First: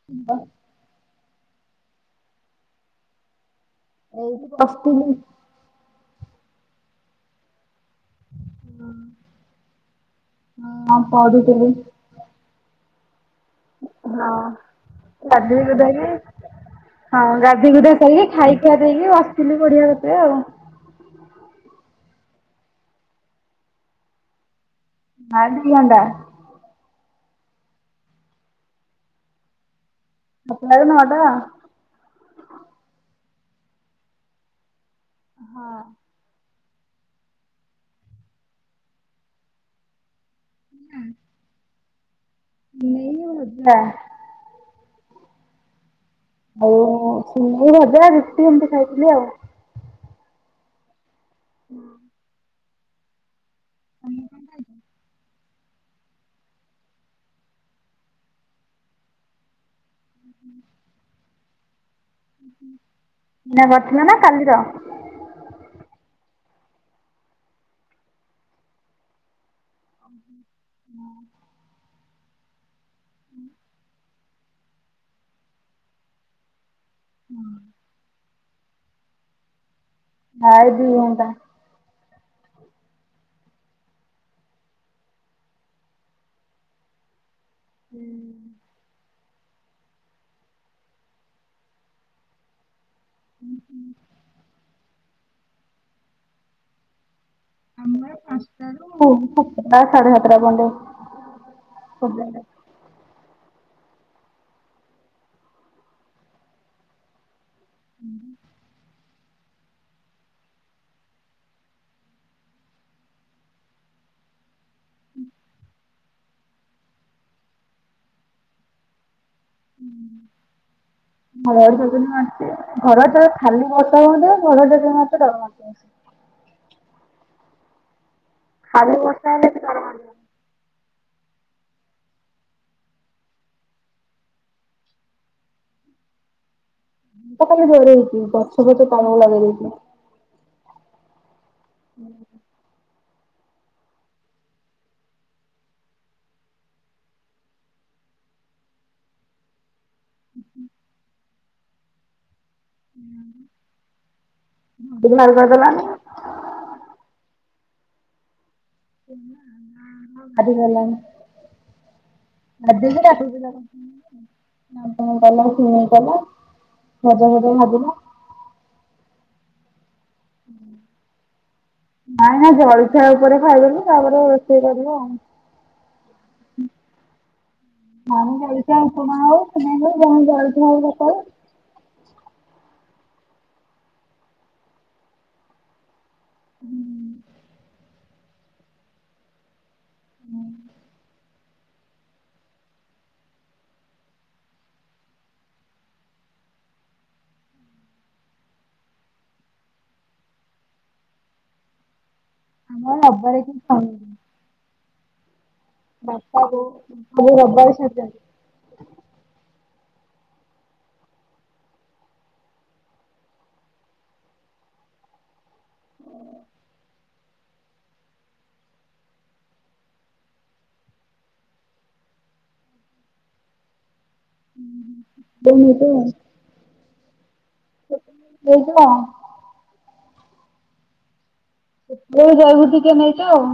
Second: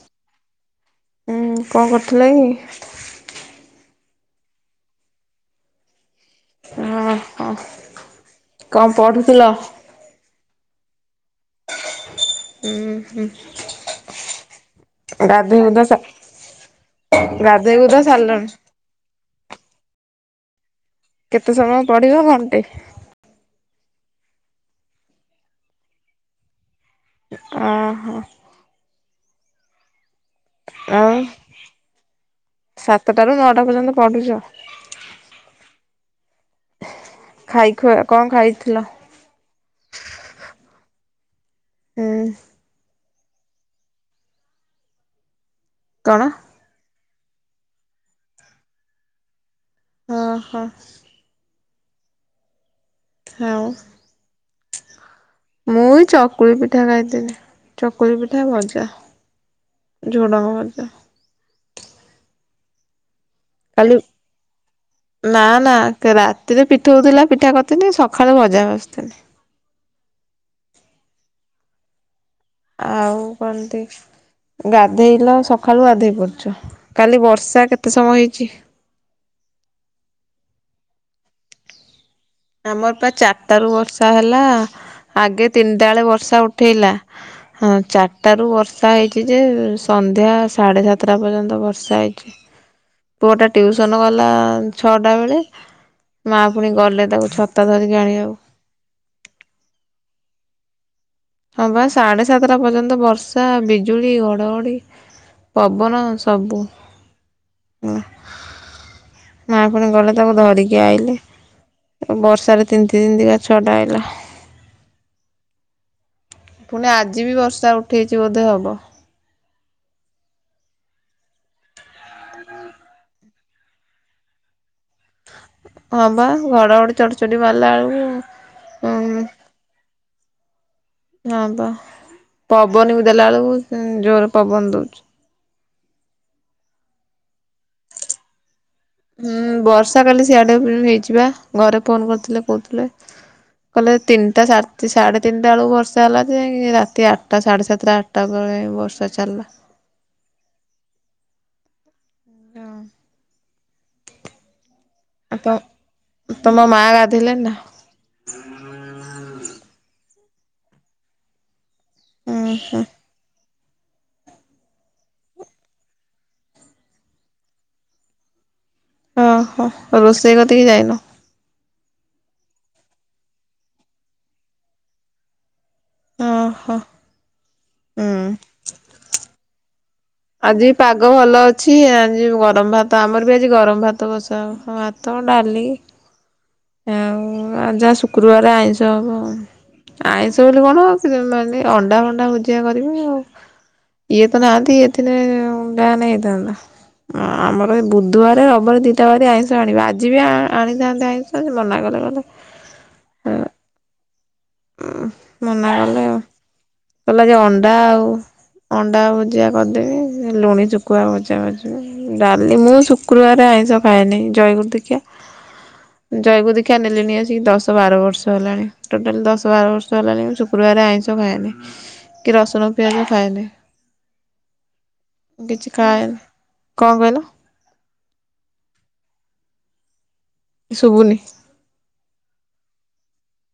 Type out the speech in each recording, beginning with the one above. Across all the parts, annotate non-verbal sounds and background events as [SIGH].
[INAUDIBLE] ଉଁ କଣ କରୁଥିଲ କି? ଏଇଠି ବସିଥିଲି। ହଁ କଣ ପଢୁଥିଲ? ହଁ ପଢ଼ୁଥିଲି। ହୁଁ ହୁଁ। ହଁ ଗାଧୋଇ ଗୁଧା ସା ଗୁଧାଇକି ହଁ ଗାଧୋଇ ଗୁଧେଇ ଗୁଧା ସାରିକି ସାରିଲଣି ଖାଇକି ଗାଧେଇକି ବସିଥିଲି ପଢ଼ିବା କତିରେ ଆଉ। କେତେ ସମୟ ପଢ଼ିବ ଘଣ୍ଟେ? ନାଇଁ ଦିଦି ଦି ଘଣ୍ଟା। ଓ ହୋ। ସାତଟାରୁ ଆଉ ନଅଟା ସାତଟାରୁୁ ନଅଟା ପର୍ଯ୍ୟନ୍ତ ପଢୁଛ? ହଁ। ଖାଇ ଖୁଆ କଣ ଖାଇଥିଲ? ହୁଁ। ନେଇଗଲା। କଣ? ଆଉ ସିମ୍ବ ଆଳୁ ଭଜା ରୁଟି ଏମିତି ଖାଇଥିଲି ଆଉ। ଓ ହୋ। ହୁଁ। ଆଉଁ। ମୁଁ ଏଇ ଚକୁଳି ପିଠା ଖାଇଥିଲି ଚକୁଳି ପିଠା ଭଜା ଝୁଡଙ୍ଗ ଭଜା। ଏଇନା କରିଥିଲ ନା କାଲିର? ନାଁ ନାଁ କାଲି ରାତିରେ ପିଠଉ ଥିଲା ପିଠା କରିଥିନି ସକାଳୁ ଭଜା ଭାଜିଥିନି। ହୁଁ ହୁଁ। ହଁ। ଆଉ କଣ କି ଗାଧେଇଲ ସକାଳୁ ଗାଧେଇ ପଡୁଛ? କାଲି ବର୍ଷା କେତେ ସମୟ ହେଇଛି? ପ୍ରାୟେ ଦି ଘଣ୍ଟା। ଆମର ପା ଚାରିଟାରୁ ବର୍ଷା ହେଲା ଆଗେ ତିନିଟା ବେଳେ ବର୍ଷା ଉଠେଇଲା। ହଁ ଚାରିଟାରୁ ବର୍ଷା ହେଇଛି ଯେ ସନ୍ଧ୍ୟା ସାଢ଼େ ସାତଟା ପର୍ଯ୍ୟନ୍ତ ବର୍ଷା ହେଇଛି। ପୁଅଟା ଟିଉସନ୍ ଗଲା ଛଅଟା ବେଳେ ମା ପୁଣି ଗଲେ ତାକୁ ଛତା ଧରିକି ଆମର ଆଣିବାକୁ। ପାଞ୍ଚଟାରୁ ପୁ ପୁରା ସାଢେ ସାତଟା ପର୍ଯ୍ୟନ୍ତ ହଁ ବା ସାଢେ ଘଡ଼ଘଡ଼ି ସାତଟା ପର୍ଯ୍ୟନ୍ତ ବର୍ଷ ର୍ଷା ବିଜୁଳି ଘଡ଼ଘଡ଼ି ପବନ ସବୁ। ହୁଁ। ମା ପୁଣି ଗଲେ ତାକୁ ଧରିକି ଆଇଲେ। ବର୍ଷା ରେ ତିନ୍ତି ତିନ୍ତିକା ଛୁଆଟା ଆଇଲା। ହୁଁ। ପୁଣି ଆଜି ବି ବର୍ଷା ଉଠେଇଛି ବୋଧେ ହବ। [INAUDIBLE] ଜୟ ଜଗନ୍ନାଥ ସିଏ। ଘଡଘଡିଟା ଖାଲି ବର୍ଷା ହୁଅନ୍ତା ଘଡ଼ଘଡ଼ିଟା ଯୋଉ ମାରୁଛି ଡର ମାଡୁଛି ବେସି। ହଁ ବା ଘଡ଼ଘଡ଼ି ଚ଼ଡଚଡି ମାରିଲା ବେଳକୁ ଖାଲି ଉଁ ବର୍ଷା ହେଲେ ଏତେ ଡର ମାଡିବନି। ହଁ ବା ପବନ ବି ଦେଲା ବେଳକୁ ଉଁ ଜୋରେ ପବନ ଦଉଛି। ମୁଁ ତ କହିଲି ଜୋରେ ହେଇଛି ଗଛ ଫଛ ତଳକୁ ଲଗେଇ ହୁଁ ଦେଇଛି। ବର୍ଷା କାଲି ସିଆଡେ ବି ହେଇଛିବା ଘରେ ଫୋନ୍ କରିଥିଲେ କହୁଥିଲେ। କହିଲେ ତିନିଟା ସାଢେ ତି ସାଢେ ତିନିଟା ବେଳୁ ବର୍ଷା ହେଲା ଯେ ରାତି ଆଟା ସାଢ଼େ ସାତଟା ଆ ଟା ବେଳେ ବର୍ଷା ଚାଡିଲା। ହୁଁ ହୁଁ। ହଁ। ଉଁ ବୁଲିବାକୁ ତ ଗଲନି? ଉଁ ତମ ମା ଗାଧେଇଲେଣି ନାଁ? ଆମ ମା ହଁ ଗାଧେଇ ସାରିଲାଣି ଉଁ ହୁଁ ଗାଧେଇ ସାରି ଆସିକି ଉଁ ଆଉ କଲାବେଳକୁ କଲା ଭଜା ଫଜା ଭାଜିଲା। ଓଁ ହୋ ରୋଷେଇ କତିକି ଯାଇନ। ନାଇଁ ନା ଜଳିଛିଆ ଉପରେ ଖାଇଦେଲୁ ତାପରେ ରୋଷେଇ କରିବ ଆଉ। ଅହ। ନାଇଁ ଜାଳିଖିଆ ଉପମା ହୋଉ ସିମେଇ ହୋଉ ଯାହାଲେ ଜାଳିଖିଆ ହୋଉ ସଖାଳୁ। ଛି ଆଜି ଗରମ ଭାତ ଆମର ବି ଆଜି ଗରମ ଭାତ ବସା ହବ ଭାତ ଡାଲି ହୁଁ। ଆଉ ଆ ଯାହା ଶୁକ୍ରବାର ଆଇଁଷ ହବ ଆ ଆଇଁଷ ବୋଲି କଣ ହବ ମାନେ ଅଣ୍ଡା ଫଣ୍ଡା ଭୁଜିଆ କରିବେ ଆଉ। ଇଏ ତ ନାହାନ୍ତି ଇଏ ଥିଲେ ଯାହାଲେ ହେଇଥାନ୍ତା। ଅ ଆମର ଏ ବୁଧବାର ରବାର ଦି ଟା ବାର ଆଇଁଷ ଆଣିବା ଆଜି ବି ଆଣିଥାନ୍ତେ ଆଇଁଷ ଆଜି ମନା କଲେ କହିଲେ ଆମର ରବି ବାରେ କେହି ଖାଉନୁ। ଉ ମନା କଲେ ଆଉ। ବାପା ବୋଉ କହିଲା ଯେ ଖାଲି ରବି ଅଣ୍ଡା ବାରେ ଆଉ ଛାଡିଛନ୍ତି ଅଣ୍ଡା ଭୁଜିଆ କରିଦେବି ଲୁଣି ସୁକୁୁଆ ଭଜା ଭାଜିବି। ଡାଲି ମୁଁ ଶୁକ୍ରବାର ଆଇଁଷ ଖାଏନି ଜୟଗୁରୁ ଦୀକ୍ଷା। ଜୟଗୁରୁ ଦୀକ୍ଷା ନେଲେଣି ଆସିକି ଦଶ ବାର ବର୍ଷ ହେଲାଣି ଟୋଟାଲ ଦଶ ବାର ବର୍ଷ ହେଲାଣି ମୁଁ ଶୁକ୍ରବାର ଆଇଁଷ ଖାଏନି କି ରସୁଣ ପିଆଜ ଖାଏନି। ବୋଉ କିଛି ମୁଁ ତ ଖାଏନି କଣ କହିଲ ସେଇ ତ ଶୁବୁନି। ମୁଁ ଏ ଜୟଗୁରୁ ଦୀକ୍ଷା ନେଇଚ ଆଉ।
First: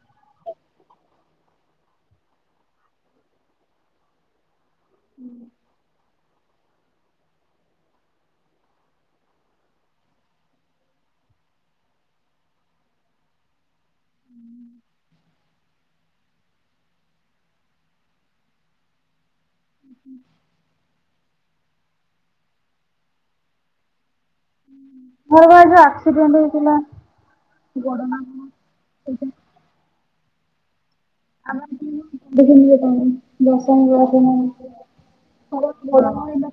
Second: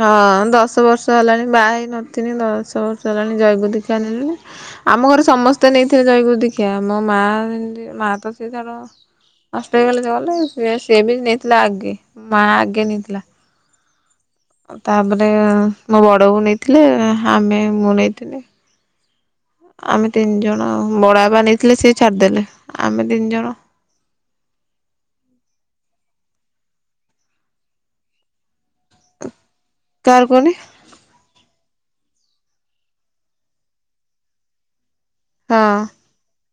ହଁ ଦଶ ବର୍ଷ ହେଲାଣି ବାହା ହେଇ ନଥିନି ଦଶ ବର୍ଷ ହେଲାଣି ଜୟଗୁରୁ ଦୀକ୍ଷା ନେଲିଣି। ଆମ ଘରେ ସମସ୍ତେ ନେଇଥିବେ ଜୟଗୁରୁ ଦୀକ୍ଷା ମୋ ମା ଇନ୍ତି ମା ତ ସିଏ ତାର ଅଷ୍ଟଗଲେ ଗଲେ ସିଏ ବି ନେଇଥିଲା ଆଗେ ମା ଆଗେ ନେଇଥିଲା। ଆଉ ତାପରେ ମୋ ବଡ଼ବୋଉ ନେଇଥିଲେ ଆମେ ମୁଁ ନେଇଥିଲି। ଆମେ ତିନି ଜଣ ବଡ଼ବାପା ନେଇଥିଲେ ସିଏ ଛାଡିଦେଲେ ଆମେ ତିନି ଜଣ ମୋର କଣ ଏବେ ଆକ୍ସିଡେଣ୍ଟ ହେଇଥିଲା ଗୋଡ଼ ନା କଣ ଏଇଟା। କାହାର କୁହନି। ଆମ [UNINTELLIGIBLE] ଦଶ। [UNINTELLIGIBLE] ହଁ [UNINTELLIGIBLE]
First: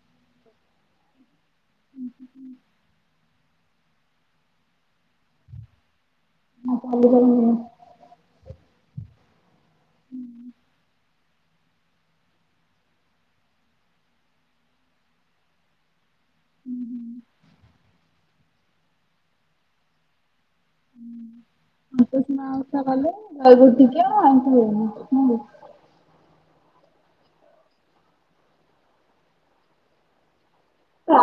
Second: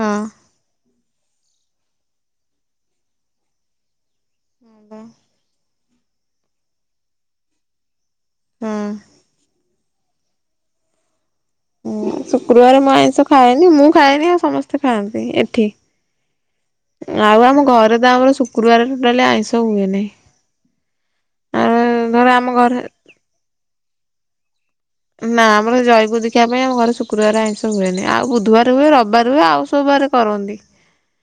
ହଁ। [INAUDIBLE] ମାନେ ନା କାଲି କଲେ ଭଲ ହବ। ହଁ। ହୁଁ। ଉଁ ଶୁକ୍ରୁବାରେ ମୁଁ ଆଇଁଷ ଖାଏନି ମୁଁ ଖାଏନି ଆଉ ସମସ୍ତେ ଖାଆନ୍ତି ଏଠି। ଆଉ ଆମ ଘରେ ତ ଆମର ଶୁକ୍ରବାରରେ ଟୋଟାଲି ଆଇଁଷ ହୁଏନି। ହୁଁ ସନ୍ତୋଷୀ ମା ଓଷା କଲେ ଜୟଗୁରୁ ଦୀକ୍ଷା ଏମିତି ଆଇଁଷ ହୁଏନି। ନା। ଆମର ଜୟଗୁରୁ ଦୀକ୍ଷା ପାଇଁ ଆମ ଘରେ ଶୁକ୍ରୁବାରେ ଆଇଁଷ ହୁଏନି ଆଉ ବୁଧବାର ହୁଏ ରବିବାର ହୁଏ ଆଉ ସବୁ ବାର କରନ୍ତି।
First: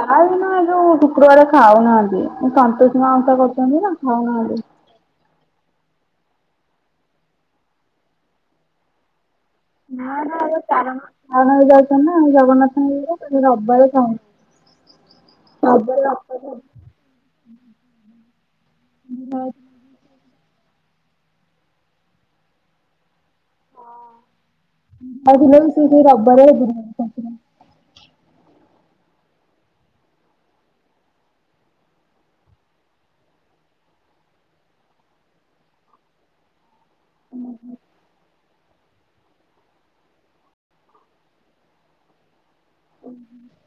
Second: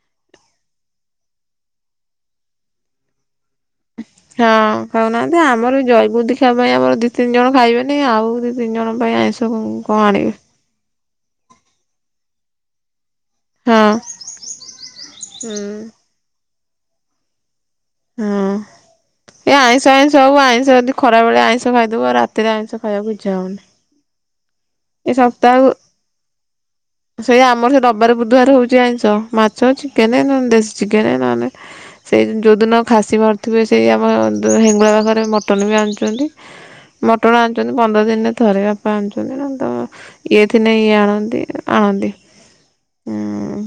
ଖାଏନା ଯୋଉ ଶୁକ୍ରୁବାର ଖାଉନାହାନ୍ତି ମୁଁ ସନ୍ତୋଷୀ ମା ଓଷା କରୁଛନ୍ତି ନା ଖାଉନାହାନ୍ତି। ହଁ ଖାଉନାହାନ୍ତି ଆମର ଜୟଗୁରୁ ଦୀକ୍ଷା ପାଇଁ ଆମର ଦି ତିନି ଜଣ ଖାଇବେନି ଆଉ ଦି ତିିନି ଜଣ ପାଇଁ ଆଇଁଷ କଣ ନା ଆଣିବେ ନା ଏ ଚାରଣ ଚାରଣରେ ଯାଉଛନ୍ତି ନା ଜଗନ୍ନାଥଙ୍କ ଇଏରେ ରବାରେ ହଁ ଖାଉନୁ ହଁ। ରବାରେ। [UNINTELLIGIBLE] ହଁ ଏ ଆଇ ସେନ୍ ସବୁ ଆଇଁଷ ଯଦି ଖରାବେଳେ ଆଇଁଷ ଖାଇଦୋବୁ ଆଉ ରାତିରେ ଆଇଁଷ ଖାଇବାକୁ ଇଚ୍ଛା ହୋଉନି। ଆଉ ଥିଲେ ବି ସେ ସେଇ ରବାରେ ଗୁରୁବାର ଓଷା। ସେଇ ଆମର ସେ ରବାରେ ବୁଧୁବାର ହୋଉଚି ଆଇଁଷ ମାଛ ଚିକେନ ନହେନେ ଦେଶୀ ଚିକେନ ନହେନେ ସେଇ ଯୋଉଦିନ ଖାସି ମାରୁଥିବେ ସେଇ ଆମ ଦ ହେଙ୍ଗୁଳା ପାଖରେ ମଟନ୍ ବି ଆଣୁଛନ୍ତି। ମଟନ୍ ଆଣୁଛନ୍ତି, ପନ୍ଦର ଦିନରେ ଥରେ ବାପା ଆଣୁଛନ୍ତି ନା ତ ଇଏ ଥିନେ ଇଏ ଆଣନ୍ତି, ଆଣନ୍ତି ଉଁ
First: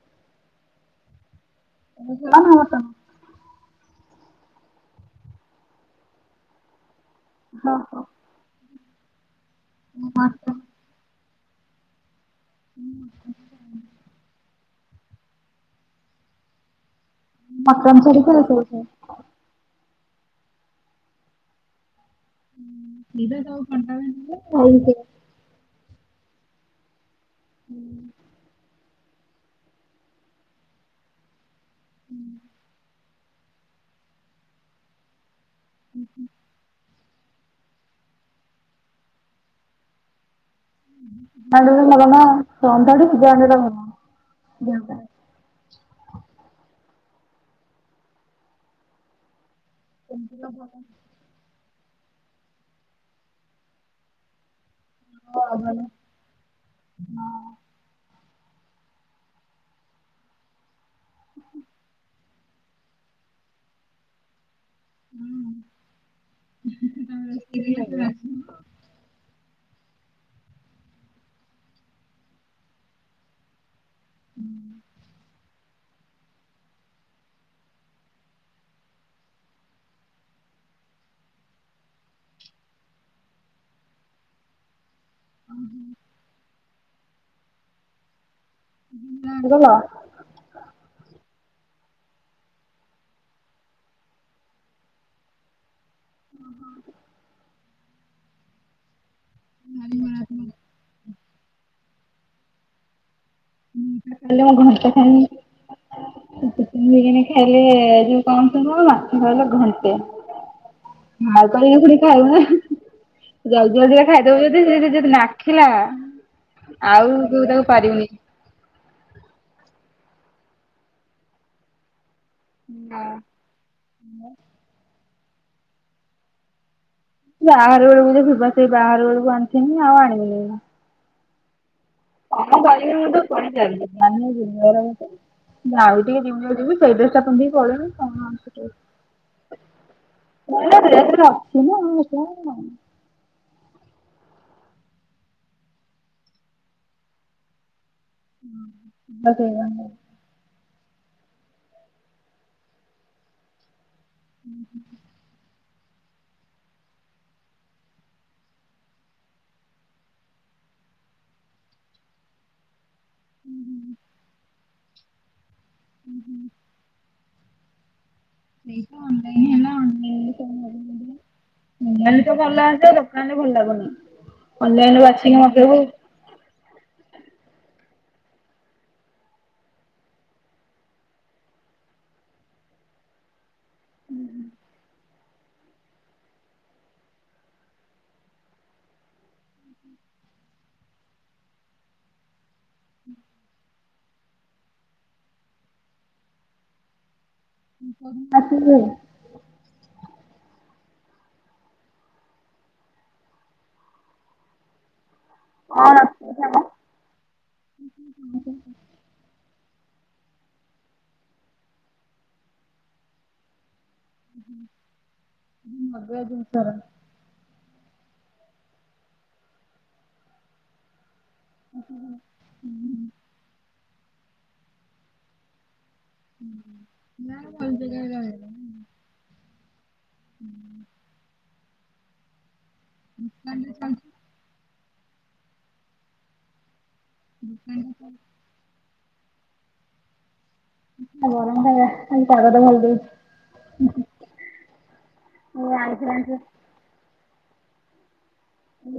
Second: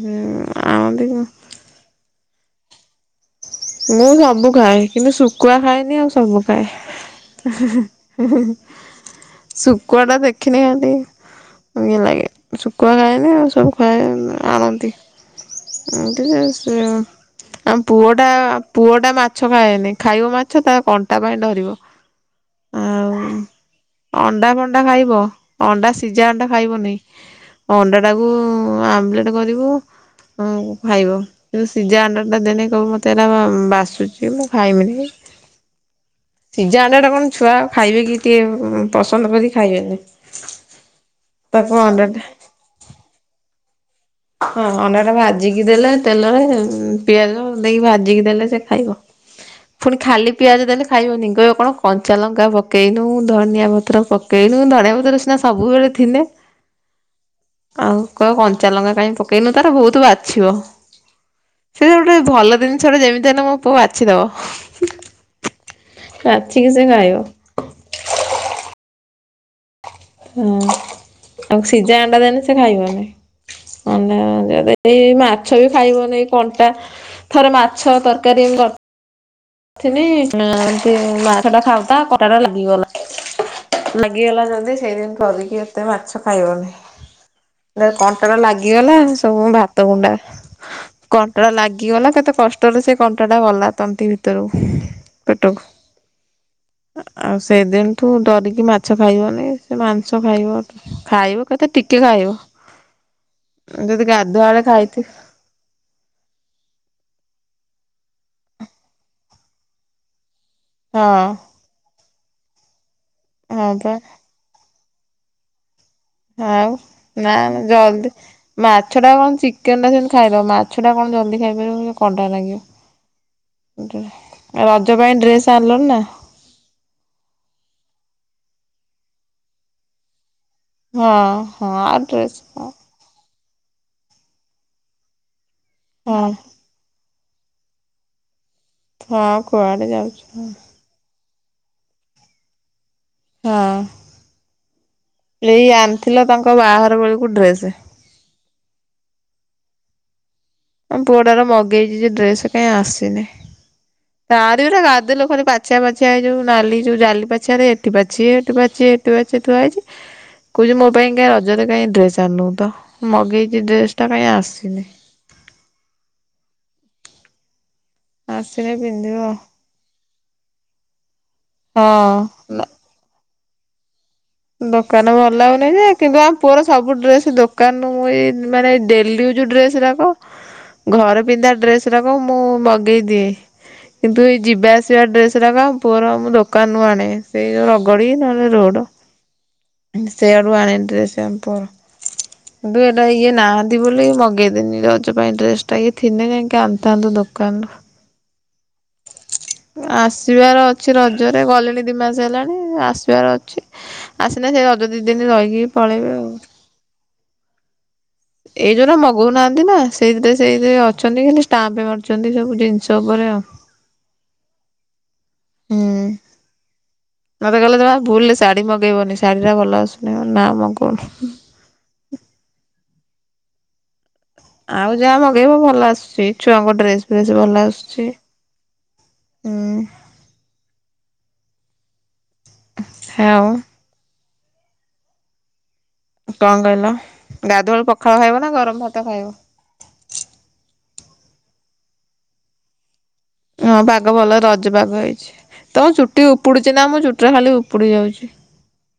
ହୁଁ। ଆଣନ୍ତି [UNINTELLIGIBLE] [UNINTELLIGIBLE] ନା ଭାତ ମୁଁ ସବୁ ଖାଏ, କିନ୍ତୁ ଶୁକୁଆ ଖାଏନି ଆଉ ସବୁ ଖାଏ। ଶୁକୁଆଟା ଦେଖିନେ ଏନ୍ତି ଇଏ ଲାଗେ, ଶୁକୁଆ ଖାଏନି। ଆଉ ସବୁ ଭାଇନା ଆଣନ୍ତି, ଆଣନ୍ତି ଯେ ସେ ମଟନ୍ [UNINTELLIGIBLE] ଗୋଟା ମାଛ ଖାଏନି, ଖାଇବ ମାଛ ତା କଣ୍ଟା ପାଇଁ ଡରିବ। ଆଉ ଅଣ୍ଡା ଫଣ୍ଡା ଖାଏ। ଖାଇବ। ଅଣ୍ଡା ସିଜା ଅଣ୍ଡା ଖାଇବନେଇ, ଅଣ୍ଡାଟାକୁ ଆମ୍ୱଲେଟ୍ କରିବ ଖାଇବ, କିନ୍ତୁ ସିଜା ଅଣ୍ଡାଟା ଦେନେ କହିବ ମ ମତେ ଏରା ବାସୁଚି, ମୁଁ ଖାଇବିନି। [INAUDIBLE] ସିଜା ଅଣ୍ଡାଟା କଣ ଛୁଆ ଖାଇବେ କି, ଟିକେ ପସନ୍ଦ କରି ଖାଇବେନି। [UNINTELLIGIBLE] ଭଲ ତାକୁ ଅଣ୍ଡା ନା ଟା ରନ୍ଧାଠୁ ସିଜା ଅଣ୍ଡାଟା ଭଲ। ହଁ ଅଣ୍ଡାଟା ଭାଜିକି ଦେଲେ ତେଲରେ, ପିଆଜ ଦେଇକି ଭାଜିକି ଦେଲେ ସେ ଖାଇବ। ଫୁଣି ଖାଲି ପିଆଜ ଦେଲେ ଖାଇବନି, କହିବ କଣ କଞ୍ଚା ଲଙ୍କା ପକେଇନୁ, ଧନିଆ ପତ୍ର ପକେଇନୁ, ଧଣିଆ ପତ୍ର ସିନା ଭଲ। ସବୁବେଳେ ଥିନେ, ଆଉ କ କଞ୍ଚାଲଙ୍କା କାଇଁ ପକେଇନୁ ତାର ବହୁତ ବାଛିବ। ସେ ଗୋଟେ ଭଲ ଜିନିଷ ଟେ, ଯେମିତି ହେଲେ ମୋ ପୁଅ ବାଛିଦବ। ବାଛିକି ସେ ଖାଇବ। [UNINTELLIGIBLE] ହୁଁ ଆଉ ସିଜା ଅଣ୍ଡା ଦେଲେ ସେ ଖାଇବନି। ସନ୍ଧ୍ୟା ଫନ୍ଧ୍ୟା ଦେଇ, ଏଇ ମାଛ [UNINTELLIGIBLE] ଖାଇବନେଇ କଣ୍ଟା, ଥରେ ମାଛ ତର୍କାରୀ ମୁଁ କର୍ ଥିଲି ଏମ୍ତି ମାଛଟା ଖାଉତା କଣ୍ଟାଟା ଲାଗିଗଲା। ଲାଗିଗଲା ଜଲ୍ଦି ସେଇଦିନୁ ଠୁ ଡରିକି ଏତେ ମାଛ ଖାଇହଉନି। ନେ କନ୍ କଣ୍ଟା ଟା ଲାଗିଗଲା, ସବୁ ଆଣିଦେଲ ଭାତ ଗୁଣ୍ଡା କଣ୍ଟାଟା ଲାଗିଗଲା, କେତେ କଷ୍ଟରେ ସେ କଣ୍ଟାଟା ଗଲା ତଣ୍ଟି ଭି ତରୁକୁ ପେଟକୁ। ଆଉ ସେଇ ଦିନ୍ ଠୁ ଡରିକି ମାଛ ଖାଇବନି, ସେ ମାଂସ ଖାଇବ। ଖାଇବ କେତେ ଟିକେ ଖାଇବ। ଯଦି ଉଁ - ଗାଧୁଆବେଳେ ହୁଁ [UNINTELLIGIBLE] ଖାଇଥିବ ଚିକେନ୍ ଫିକେନ୍ ଖାଇଲେ ଯୋଉ କମ୍ ସମୟ, ମାଛ ଖାଇଲେ ଘଣ୍ଟେ। ହଁ ମାଉ [UNINTELLIGIBLE] ଖାଇବ ନା ଜଲ୍ଦି ହଁ ପା ଜଲ୍ଦିକା ଖାଇଦବ ଯଦି ସେ ଯଦି ନାଖିଲା ଆଉ ନା ଯୋଉ ମ ତାକୁ ପାରିବୁନି। ଜଲ୍ଦି ମାଛଟା କଣ ଚିକେନ୍ ଟା ସେନ୍ତି ଖାଇଦବ, ମାଛଟା କଣ ଜଲ୍ଦି ଖାଇପାରିବ କି କଣ୍ଟା ଲାଗିବ। ନାଁ। ରଜ ପାଇଁ ଡ୍ରେସ୍ ଆଣିଲଣି ନାଁ? ବାହାଘର ବେଳକୁ ଯେ [UNINTELLIGIBLE] ଭାଇ ବାହାଘର ବେଳକୁ ଆଣିଥିନି ଆଉ ଆଣିବିନି ଏଇନା। ହଁ- ହଁ ଆ କଣ କରିବି ମୁଁ ତ କୁଆଡ଼େ ଯାଉନି, ହଁ [UNINTELLIGIBLE] ଯିବି ସେଇ ଡ୍ରେସ୍ ଟା ପିନ୍ଧିକି ପଳେଇବି, କଣ ଆଉ [UNINTELLIGIBLE] ହଁ କୁଆଡେ ଯାଉଛୁ ଆଉ। [UNINTELLIGIBLE] ଅଛି ନା ଆଉ [UNINTELLIGIBLE] ହଁ ଏଇ ଆଣିଥିଲ ତାଙ୍କ ବାହାଘର ବେଳକୁ ଡ୍ରେସ। [UNINTELLIGIBLE] ଆମ୍ ପୁଅଟାର ମଗେଇଛି ଯେ ଡ୍ରେସ୍ କାଇଁ ଆସିନି, ତାରି [UNINTELLIGIBLE] ଛିଆ ପାଛିଆ ଏଇ ଯୋଉ ନାଲି ଯୋଉ ଜାଲି ପାଛିଆରେ ଏଠି ପାଛିଏ ହେଠି ପାଛିଏ ହେଠି ପାଛିଏ ଥୁଆ ହେଇଚି। କହୁଚି ମୋ ପାଇଁ କାଇଁ ରଜରେ କାଇଁ ଡ୍ରେସ ଆଣିନୁ ତ। ମଗେଇଚି ଡ୍ରେସଟା କାଇଁ ଆସିନି। ହୁଁ ହୁଁ। ଆସିଲେ ଏଇ ଯୋଉ ପିନ୍ଧିବ ଅନଲାଇନ୍ ହେଲା। [UNINTELLIGIBLE] ହଁ ତାହାଲେ ଭଲ୍ ଲାଗୁନି। ଅନଲାଇନ ଦୋକାନ ବାଛିକି ଭଲ ଲାଗୁନି ମଗେଇବୁ ଯେ କିନ୍ତୁ ଆମ ପୁଅର ସବୁ ଡ୍ରେସ୍ ଦୋକାନରୁୁ ମୁଁ ଏଇ ମାନେ ଡେଲି ୟୁଜ୍ ଡ୍ରେସ୍ ରାକ ଘର ପିନ୍ଧା ଡ୍ରେସ୍ ରାକ ମୁଁ ମଗେଇଦିଏ। କିନ୍ତୁ ଏଇ ଯିବା ଆସିବା ଡ୍ରେସ୍ ରାକ ପୁଅର ମୁଁ ଦୋକାନରୁ ଆଣେ। ସେଇ ଯୋଉ ରଗଡ଼ି ନହେଲେ ରୋଡ଼। ସେଆଡୁ ଆଣେ ଡ୍ରେସ୍ ଆମ୍ ପୁଅର। କିନ୍ତୁ ଏଇଟା ଇଏ ନାହାନ୍ତି ବୋଲି ମଗେଇ ତିନି ରଜ ପାଇଁ ଡ୍ରେସ୍ ଟା। ଇଏ ଥିଲେ ଯାଇକି ଆଣିଥାନ୍ତୁ ଦୋକାନରୁ। [UNINTELLIGIBLE] ଆସିବେ? ଆସିବାର ଅଛି ରଜରେ ଗଲେଣି ଦିମାସେ ହେଲାଣି ଆସିବାର ଅଛି। ଆସିଲେ ସେ ରଜ ଦି ଦିନ ରହିକି ପଳେଇବେ ଆଉ। ଉଁ ହୁଁ। ଏଇ ଯୋଉରା ମଗଉନାହାନ୍ତି ନା ସେଇଥିରେ ସେଇଥିରେ ଅଛନ୍ତି ଖାଲି ଷ୍ଟାମ୍ପ ମାରୁଛନ୍ତି ସବୁ ଜିନିଷ ଉପରେ ଆଉ। ହୁଁ। [UNINTELLIGIBLE] ମତେ କହିଲେ ତମେ ଭୁଲରେ ଶାଢୀ ମଗେଇବନି ଶାଢ଼ୀରା ଭଲ ଆସୁନି। ନାଁ ମଗଉନି। [INAUDIBLE] ଆଉ ଯାହା ମଗେଇବ ଭଲ ଆସୁଚି। ଛୁଆଙ୍କ ଡ୍ରେସ ଫ୍ରେସ ଭଲ ଆସୁଚି। ହୁଁ। [INAUDIBLE] ଆଉ [UNINTELLIGIBLE] କଣ କହିଲ ଗାଧୁଆଳ ପଖାଳ ଖାଇବ ନା ଗରମ ଭାତ ଖାଇବ? ଗରମ ଖାଇବା ଆଜି ପାଗ ଟା ଭଲ ଦେଇଚି। ହଁ ପାଗ ଭଲ ରଜ ପାଗ ହେଇଚି। ମୁଁ ତମ ଆଇଁଷ ଚୁଟି ଫାଇଁଷ ଉପୁଡୁଚି ନା ମୋ ଚୁଟିରା ଖାଲି ଉପୁଡି ଯାଉଚି।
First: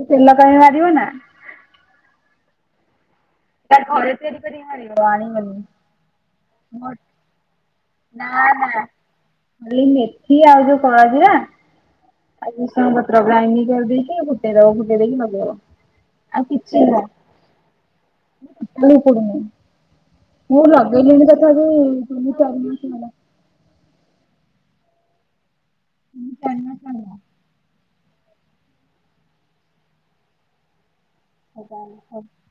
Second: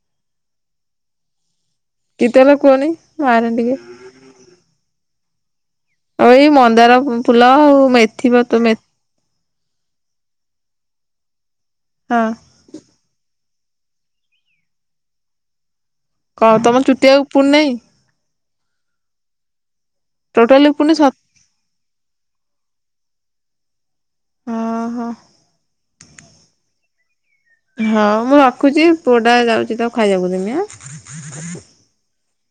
ତେଲ କାଇଁ ମାରିବ ନା। କେତେ ହେଲା କୁହନି? [UNINTELLIGIBLE] ଟିକେ ତା ଘରେ ତିଆରି କରିକି ମାରିବ ଆଣିବନି। ଆଉ ଏଇ ମନ୍ଦାର ଫୁଲ ଆଉ। ମେଥି ନା ପତ୍ର ନା ମେ ଏଇ ମେଥି ଆଉ ଯୋଉ କଳା ଜିରା। ହଁ। ଆଉ ଭୃସଙ୍ଗ ପତ୍ର ଗ୍ରାଇଣ୍ଡିଙ୍ଗ କରି ଦେଇକି ଫୁଟେଇ ଦବ ଫୁଟେଇଦେଇକି ଲଗେଇବ। ଆଉ କଣ କିଛି ତମ ନୁହଁ ଚୁଟି ଆଉ ଉପୁଡୁ ନେଇ? ଉପୁଡୁନି। ମୁଁ ଟୋଟାଲି ଉପୁଡୁନି ସତ ଲଗେଇଲିଣି ତଥାପିି ତିନି ଚାରି ମାସ ହେଲା। ଅ ହ। [UNINTELLIGIBLE] ହଁ ମୁଁ ରଖୁଚି ପୁଅ ଟା ଯାଉଚି ତାକୁ ଖାଇବାକୁ ଦେମି ଆଁ। [UNINTELLIGIBLE]